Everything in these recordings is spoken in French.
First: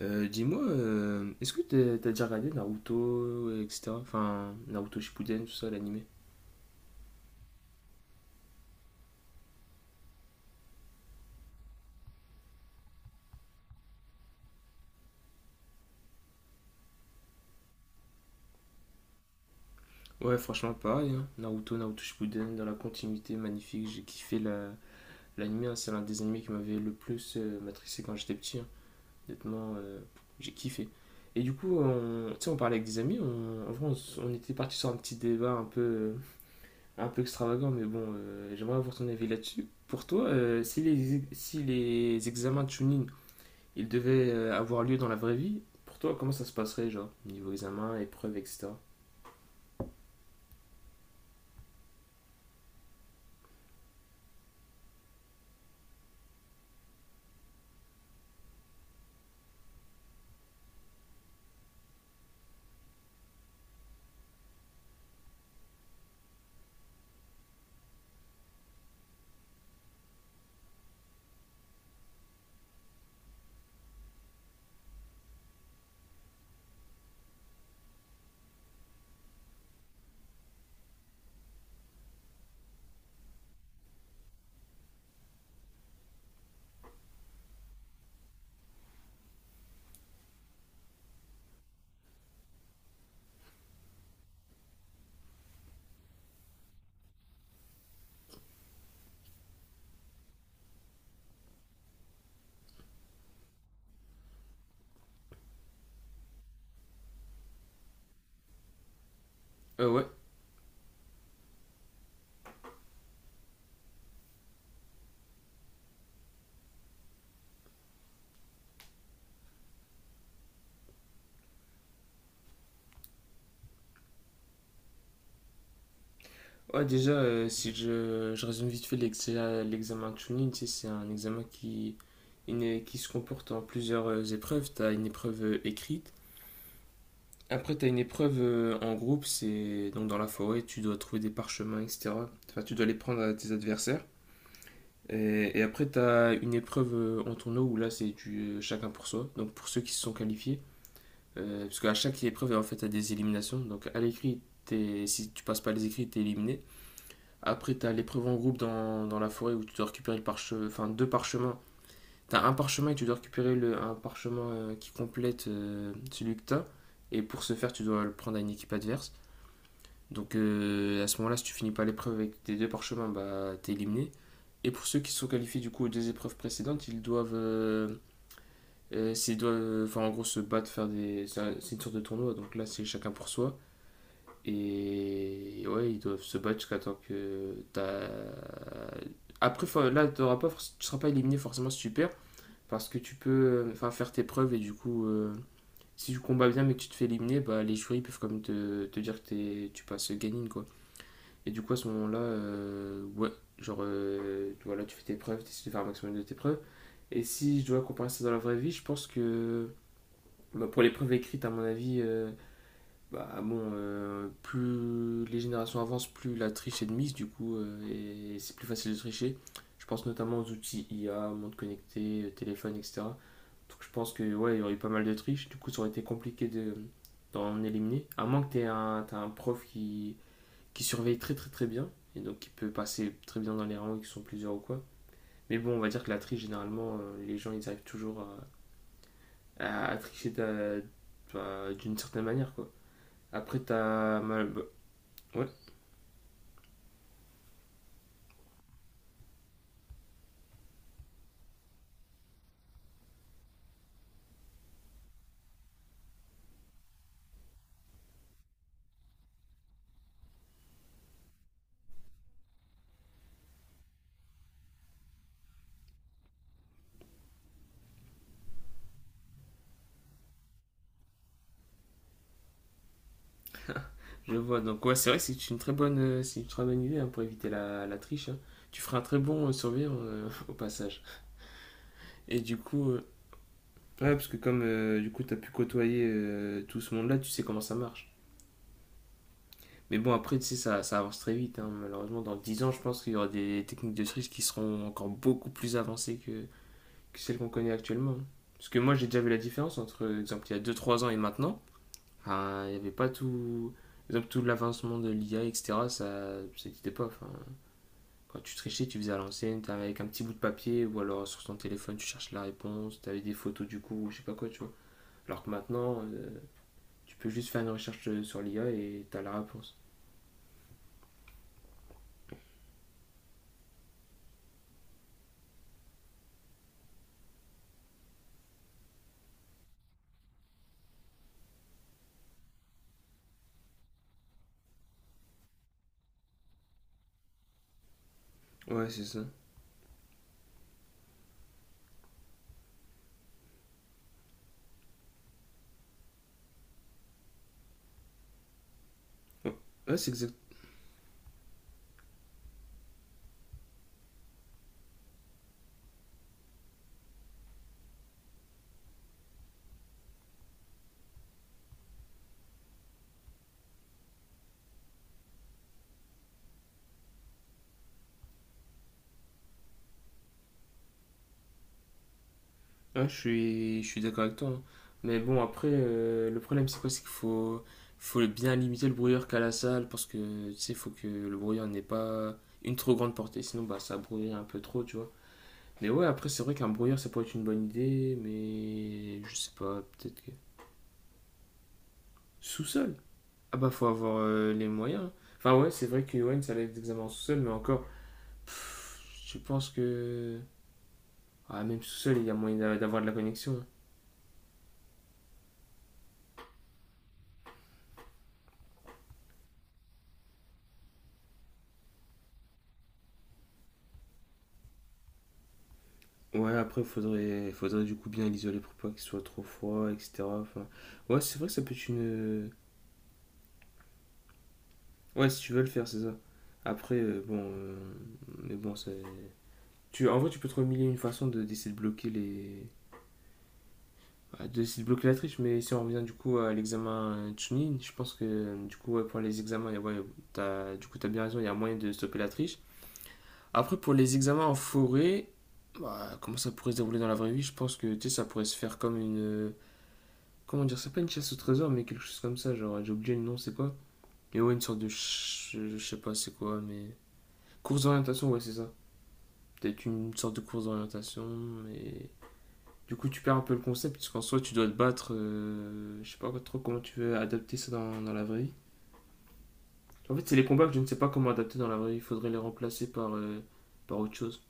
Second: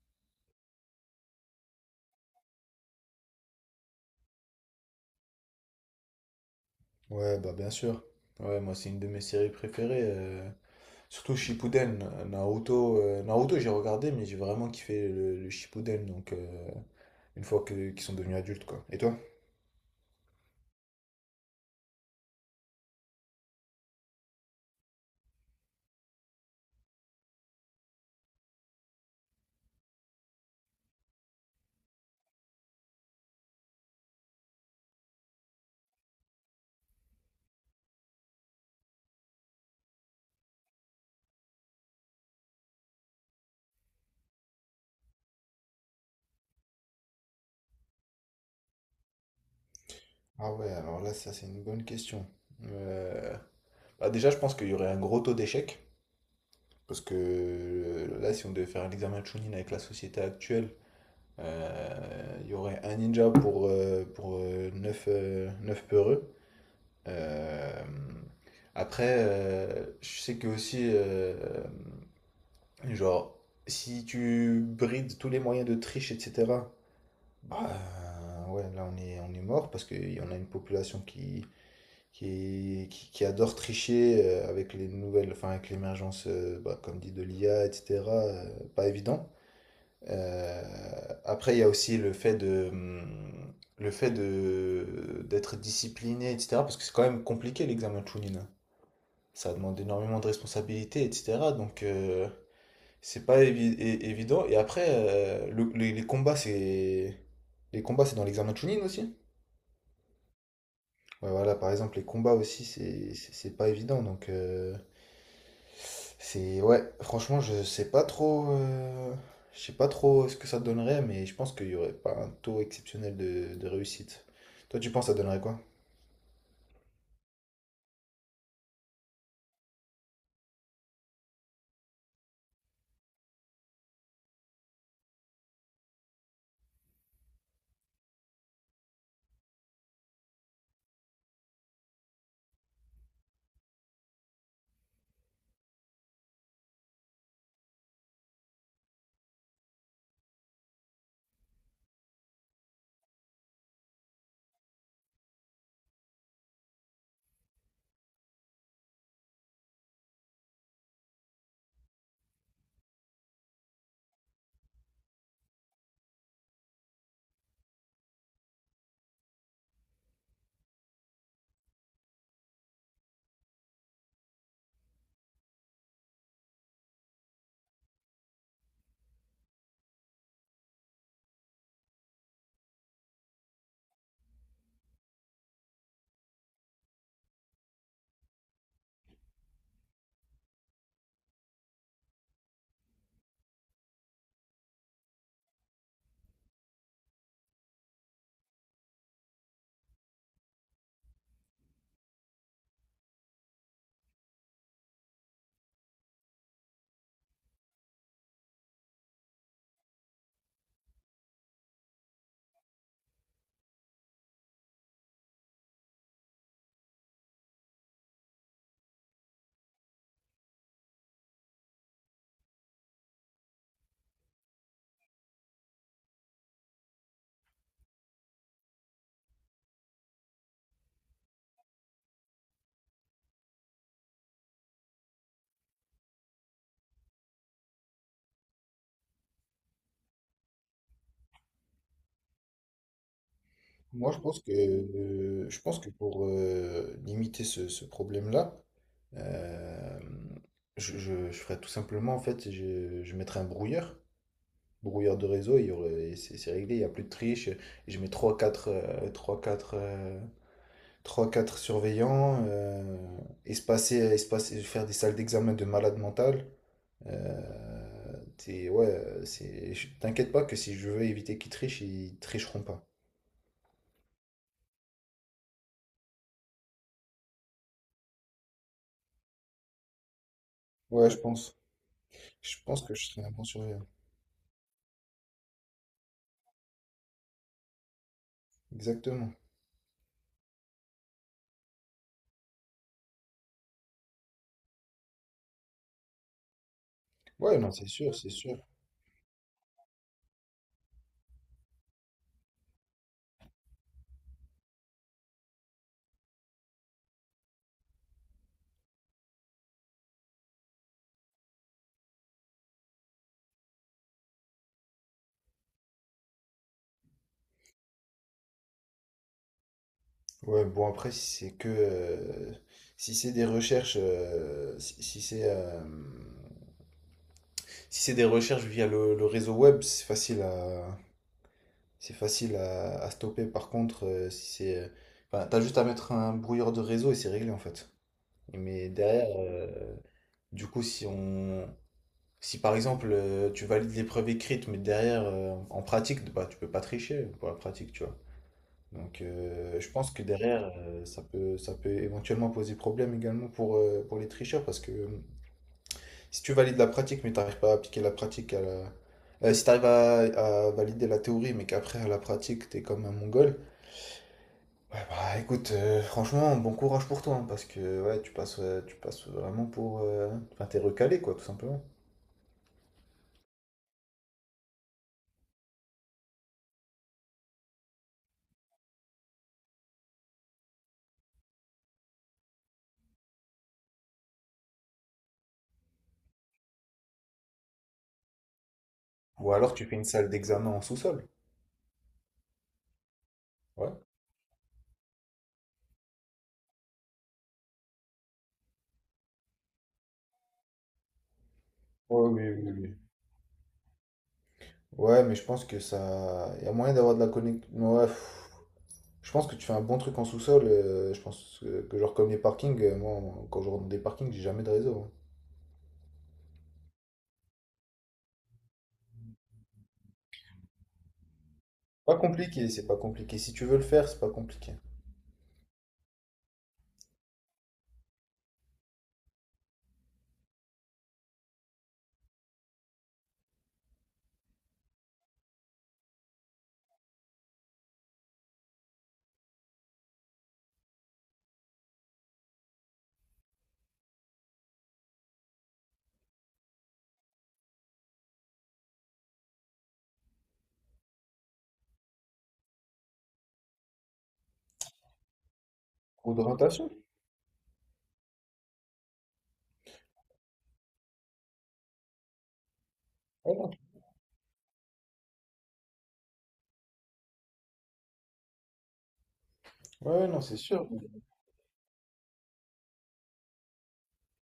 Dis-moi, est-ce que t'as déjà regardé Naruto, etc. Enfin, Naruto Shippuden, tout ça, l'animé. Ouais, bah bien sûr. Ouais, moi c'est une de mes séries préférées. Surtout Shippuden, Naruto. Naruto j'ai regardé, mais j'ai vraiment kiffé le Shippuden, donc une fois qu'ils sont devenus adultes, quoi. Et toi? Ouais, franchement, pareil, hein. Naruto, Naruto Shippuden, dans la continuité, magnifique. J'ai kiffé l'animé, hein. C'est l'un des animés qui m'avait le plus matrixé quand j'étais petit, hein. Honnêtement, j'ai kiffé. Et du coup, tu sais, on parlait avec des amis. En vrai, on était parti sur un petit débat un peu extravagant, mais bon, j'aimerais avoir ton avis là-dessus. Pour toi, si si les examens de Chunin il devait avoir lieu dans la vraie vie, pour toi, comment ça se passerait, genre, niveau examen, épreuve, etc. Ah ouais, alors là ça c'est une bonne question. Euh, Bah, déjà je pense qu'il y aurait un gros taux d'échec, parce que là si on devait faire un examen de Chunin avec la société actuelle, il y aurait un ninja pour, 9 peureux. Euh, Après, je sais que aussi, genre, si tu brides tous les moyens de triche, etc., bah ouais, là on est mort parce qu'il y en a une population qui, qui adore tricher avec les nouvelles, enfin avec l'émergence, bah, comme dit, de l'IA, etc., pas évident. Euh, Après, il y a aussi le fait de, le fait d'être discipliné, etc., parce que c'est quand même compliqué l'examen de Chunin, ça demande énormément de responsabilités, etc. Donc, c'est pas évident. Et après, les combats, c'est. Les combats, c'est dans l'examen de Chunin aussi. Ouais. Ouais, voilà, par exemple, les combats aussi, c'est pas évident. Donc, c'est. Ouais, franchement, je sais pas trop. Je sais pas trop ce que ça donnerait, mais je pense qu'il y aurait pas un taux exceptionnel de réussite. Toi, tu penses que ça donnerait quoi? Ouais, déjà, si je résume vite fait l'examen de Chunin, tu sais, c'est un examen qui se comporte en plusieurs épreuves. Tu as une épreuve écrite. Après, tu as une épreuve en groupe, c'est donc dans la forêt, tu dois trouver des parchemins, etc. Enfin, tu dois les prendre à tes adversaires. Et après, tu as une épreuve en tournoi où là, c'est du chacun pour soi. Donc, pour ceux qui se sont qualifiés, parce qu'à chaque épreuve, en fait, tu as des éliminations. Donc à l'écrit, si tu passes pas les écrits, tu es éliminé. Après, tu as l'épreuve en groupe dans la forêt où tu dois récupérer enfin, deux parchemins. Tu as un parchemin et tu dois récupérer un parchemin qui complète celui que tu as. Et pour ce faire, tu dois le prendre à une équipe adverse. Donc à ce moment-là, si tu finis pas l'épreuve avec tes deux parchemins, bah, tu es éliminé. Et pour ceux qui sont qualifiés du coup aux deux épreuves précédentes, ils doivent, enfin en gros se battre, faire des, c'est une sorte de tournoi. Donc là, c'est chacun pour soi. Et ouais, ils doivent se battre jusqu'à temps que t'as. Après, fin, là, t'auras pas, forc- tu seras pas éliminé forcément super, parce que tu peux enfin, faire tes preuves et du coup, si tu combats bien mais que tu te fais éliminer, bah, les jurys peuvent quand même te dire que tu passes gagnine quoi. Et du coup, à ce moment-là, ouais, genre, voilà, tu fais tes preuves, tu essaies de faire un maximum de tes preuves. Et si je dois comparer ça dans la vraie vie, je pense que bah, pour les preuves écrites, à mon avis, bah bon, plus les générations avancent, plus la triche est de mise, du coup, et c'est plus facile de tricher. Je pense notamment aux outils I a monde connecté, téléphone, etc. Donc je pense que ouais, il y aurait eu pas mal de triches du coup ça aurait été compliqué de, d'en éliminer. À moins que t'as un prof qui surveille très très très bien, et donc qui peut passer très bien dans les rangs qui sont plusieurs ou quoi. Mais bon, on va dire que la triche, généralement, les gens ils arrivent toujours à tricher bah, d'une certaine manière quoi. Après, Moi, je t'as pense mal... que, bah, ouais. euh, je pense que pour limiter ce problème-là, euh, je ferais tout simplement, en fait, je mettrais un brouilleur, brouilleur de réseau, il y aurait, et c'est réglé, il n'y a plus de triche. Et je mets trois, quatre, 3-4 surveillants, espacer, espacer, faire des salles d'examen de malade mental. Euh, ouais, c'est, t'inquiète pas que si je veux éviter qu'ils trichent, ils tricheront pas. Je vois. Donc, ouais, c'est vrai que c'est une très bonne, c'est une très bonne idée hein, pour éviter la triche, hein. Tu feras un très bon survivre au passage. Ouais, je pense. Et du Je pense coup, que je serais un bon surveillant. ouais, parce que comme du coup, t'as pu côtoyer tout ce monde-là, tu sais comment ça marche. Exactement. Mais bon, après, tu sais, ça avance très vite, hein. Malheureusement, dans 10 ans, je pense qu'il y aura des techniques de triche qui seront encore beaucoup plus avancées que celles qu'on Ouais, non, connaît c'est actuellement, sûr, hein. c'est sûr. Parce que moi, j'ai déjà vu la différence entre, exemple, il y a deux trois ans et maintenant. Ah, il n'y avait pas tout. Exemple, tout l'avancement de l'IA, etc., ça n'existait pas. Enfin, quand tu trichais, tu faisais à l'ancienne, t'avais avec un petit bout de papier ou alors sur ton téléphone, tu cherches la réponse, t'avais des photos du coup, ou je sais pas quoi, tu vois. Alors que maintenant, tu peux juste faire une recherche sur l'IA et t'as la réponse. Ouais, bon, après, si c'est que. Si c'est des recherches. Si c'est. Si c'est des recherches via le réseau web, c'est facile à. C'est facile à stopper. Par contre, si c'est. Enfin, t'as juste à mettre un brouilleur de réseau et c'est réglé, en fait. Ouais, Mais c'est ça. derrière. Du coup, si on. Si par exemple tu valides l'épreuve écrite, mais derrière en pratique, bah tu peux pas tricher pour la pratique, tu vois. Donc, Ouais. Je Ouais, c'est pense que exact. derrière, ça peut éventuellement poser problème également pour les tricheurs parce que si tu valides la pratique, mais tu n'arrives pas à appliquer la pratique à la... Si tu arrives à valider la théorie, mais qu'après à la pratique, tu es comme un mongol, ouais, bah écoute, franchement, bon courage pour toi hein, parce que ouais, tu passes, tu passes vraiment pour. Enfin, t'es recalé, quoi, tout simplement. Ouais, je suis d'accord avec toi, hein. Mais bon, après, le problème, c'est quoi? C'est qu'il faut, faut bien limiter le brouillard qu'a la salle parce que, tu sais, il faut que le brouillard n'ait pas une trop grande portée. Sinon, bah, ça brouille un peu trop, tu vois. Mais ouais, après, c'est vrai qu'un brouilleur, ça pourrait être une bonne idée, mais je sais Ou alors pas, tu fais une peut-être salle que. d'examen en sous-sol. Sous-sol. Ah bah, faut Ouais. avoir les moyens. Enfin, ouais, c'est vrai que Yoann, ça allait être examens en sous-sol, mais encore, pff, je pense que. Ah, même sous-sol, il Ouais, y a moyen oui, oui, oui. d'avoir de la connexion, Ouais, mais je pense que ça. Il y a moyen d'avoir de la connexion. Ouais, pff, je pense que tu fais un bon truc en sous-sol. Je pense que genre comme les parkings, quand je rentre dans des parkings, j'ai jamais de réseau. Hein. hein. Ouais, après, faudrait, faudrait du coup bien l'isoler pour pas qu'il soit trop froid, etc. Enfin, ouais, c'est vrai que ça peut être Pas une. compliqué, c'est pas compliqué. Si tu veux le faire, c'est pas compliqué. Ouais, si tu veux le faire, c'est ça. Après, mais bon, c'est. Tu... En vrai, tu peux trouver mille et une façons d'essayer de bloquer les. Bah, de c'est bloquer la triche, mais si on revient du coup à l'examen Chunin, je pense que du coup ouais, pour les examens, ouais, du coup t'as bien raison, il y a moyen de stopper la triche. Après pour les examens en forêt, bah, comment ça pourrait se dérouler dans la vraie vie, je pense que tu sais, ça pourrait se faire comme une... Comment dire, c'est pas une chasse au trésor, mais quelque chose comme ça, genre j'ai oublié le nom, c'est quoi? Mais ouais, une sorte de... je sais pas Ou c'est quoi, mais... d'orientation. Course d'orientation, ouais c'est ça. Peut-être une sorte de course d'orientation, mais... Du coup, tu perds un peu le Voilà. concept, puisqu'en soi, tu dois te battre. Je sais pas trop comment tu veux adapter ça dans la vraie vie. Ouais, En non, fait, ouais, c'est non, les c'est combats que je ne sûr. sais pas comment adapter dans la vraie vie. Il faudrait les remplacer par, par autre chose.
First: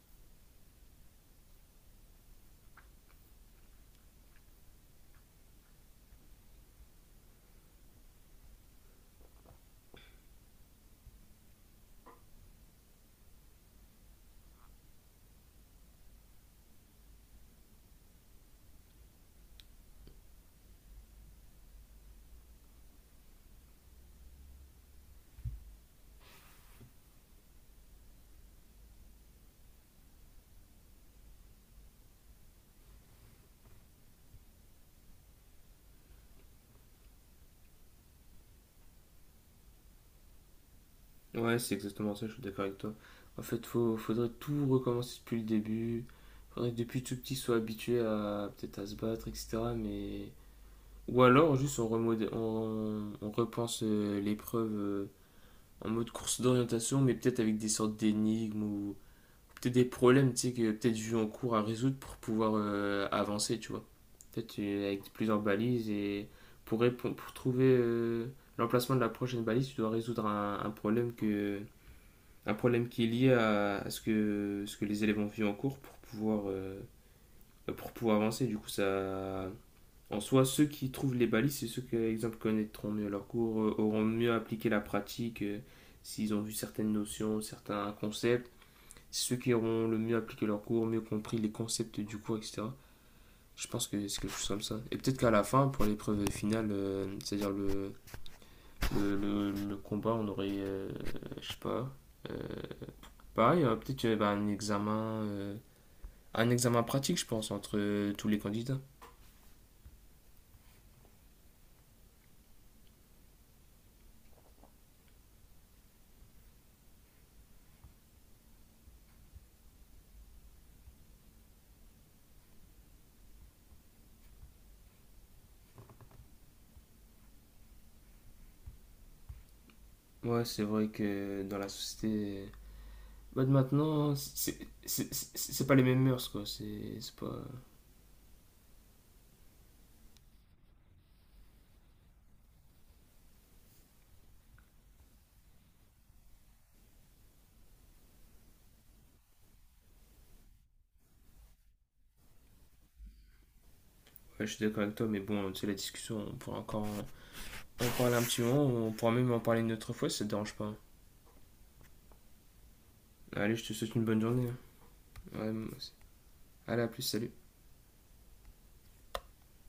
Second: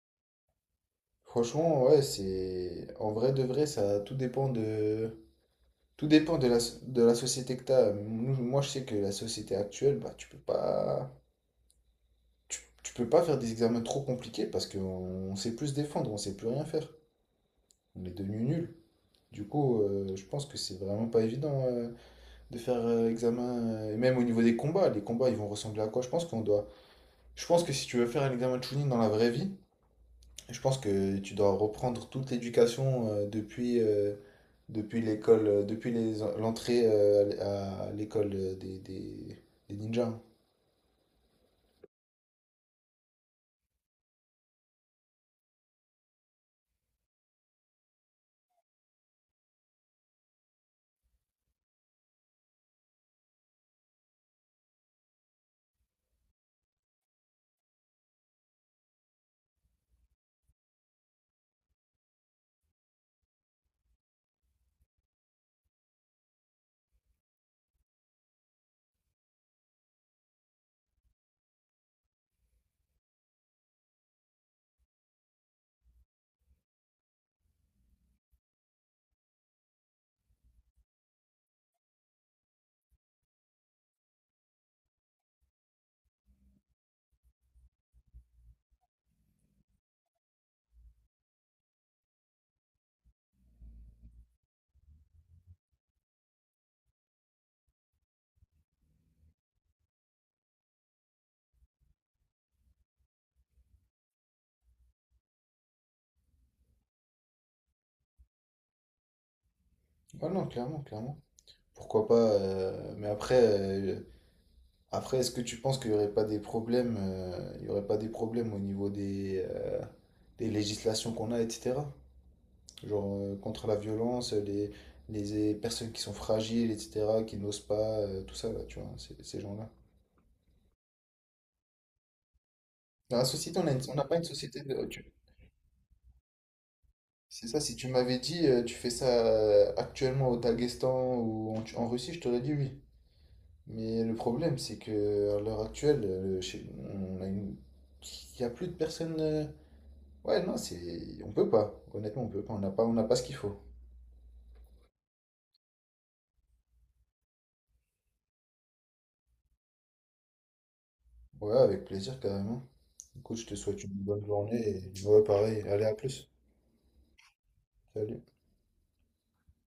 Franchement, ouais, c'est en vrai de vrai, ça tout dépend de la de la société que t'as. Moi, je sais que la société actuelle, bah, tu peux pas tu peux pas faire des examens trop compliqués parce qu'on sait plus se défendre, on sait plus rien faire. On est devenu nul. Du coup, je pense que c'est vraiment pas évident de faire examen, et même au niveau des combats, les combats ils vont ressembler à quoi? Je pense qu'on doit. Je pense que si tu veux faire un examen de Chunin dans la vraie vie, je pense que tu dois reprendre toute l'éducation depuis, depuis l'école, depuis les l'entrée à l'école des ninjas. Ouais, c'est exactement ça, je suis d'accord avec toi. En fait, faudrait tout recommencer depuis le début. Faudrait que depuis tout petit, soit habitué à peut-être à se battre, etc. Mais... Ou alors, juste, on repense l'épreuve en mode course d'orientation, mais peut-être avec des sortes d'énigmes ou peut-être des problèmes, tu sais, que peut-être vu en cours à résoudre pour pouvoir avancer, tu vois. Peut-être avec plusieurs balises et pour, pour trouver l'emplacement de la prochaine balise, tu dois résoudre un problème que un problème qui est lié à ce que les élèves ont vu en cours pour pouvoir avancer. Du coup, ça en soi, ceux qui trouvent les balises, c'est ceux qui, par exemple, connaîtront mieux leur cours, auront mieux appliqué la pratique, s'ils ont vu certaines notions, certains concepts ceux qui auront le mieux appliqué leur cours, mieux compris les concepts du cours, etc. Je pense que c'est quelque chose comme ça. Et peut-être qu'à la fin, pour l'épreuve finale, c'est-à-dire le combat, on aurait, je sais pas, euh, pareil, peut-être qu'il y aurait bah, un examen pratique, je pense, entre tous les candidats. Ouais, non, clairement, clairement. Pourquoi pas, mais après, est-ce que tu penses qu'il n'y aurait pas des problèmes, il y aurait pas des problèmes au niveau des législations qu'on a, etc. Genre contre la violence, les personnes qui sont fragiles, etc., qui n'osent pas, tout ça, là, tu vois, ces gens-là. Ouais, c'est vrai que dans la société, Dans la bah, de société, on a on n'a maintenant, pas une société de... c'est pas les mêmes mœurs, quoi. C'est pas. C'est ça, si tu m'avais dit, tu fais ça actuellement au Daghestan ou en Russie, je t'aurais dit oui. Mais le problème, c'est que à l'heure actuelle, on a une... Il n'y a plus de personnes... Ouais, non, c'est... On peut pas. Honnêtement, on peut pas. On n'a pas ce qu'il faut. Ouais, je suis d'accord avec toi, mais bon, tu sais, la discussion, on pourra encore. On parle un petit moment, on pourra même en parler une autre fois si ça te dérange pas. Ouais, avec plaisir, carrément. Écoute, je te Allez, je te souhaite une souhaite une bonne bonne journée, journée hein. et ouais, Ouais, pareil. moi Allez, aussi. à plus. Allez, à plus, salut. Salut.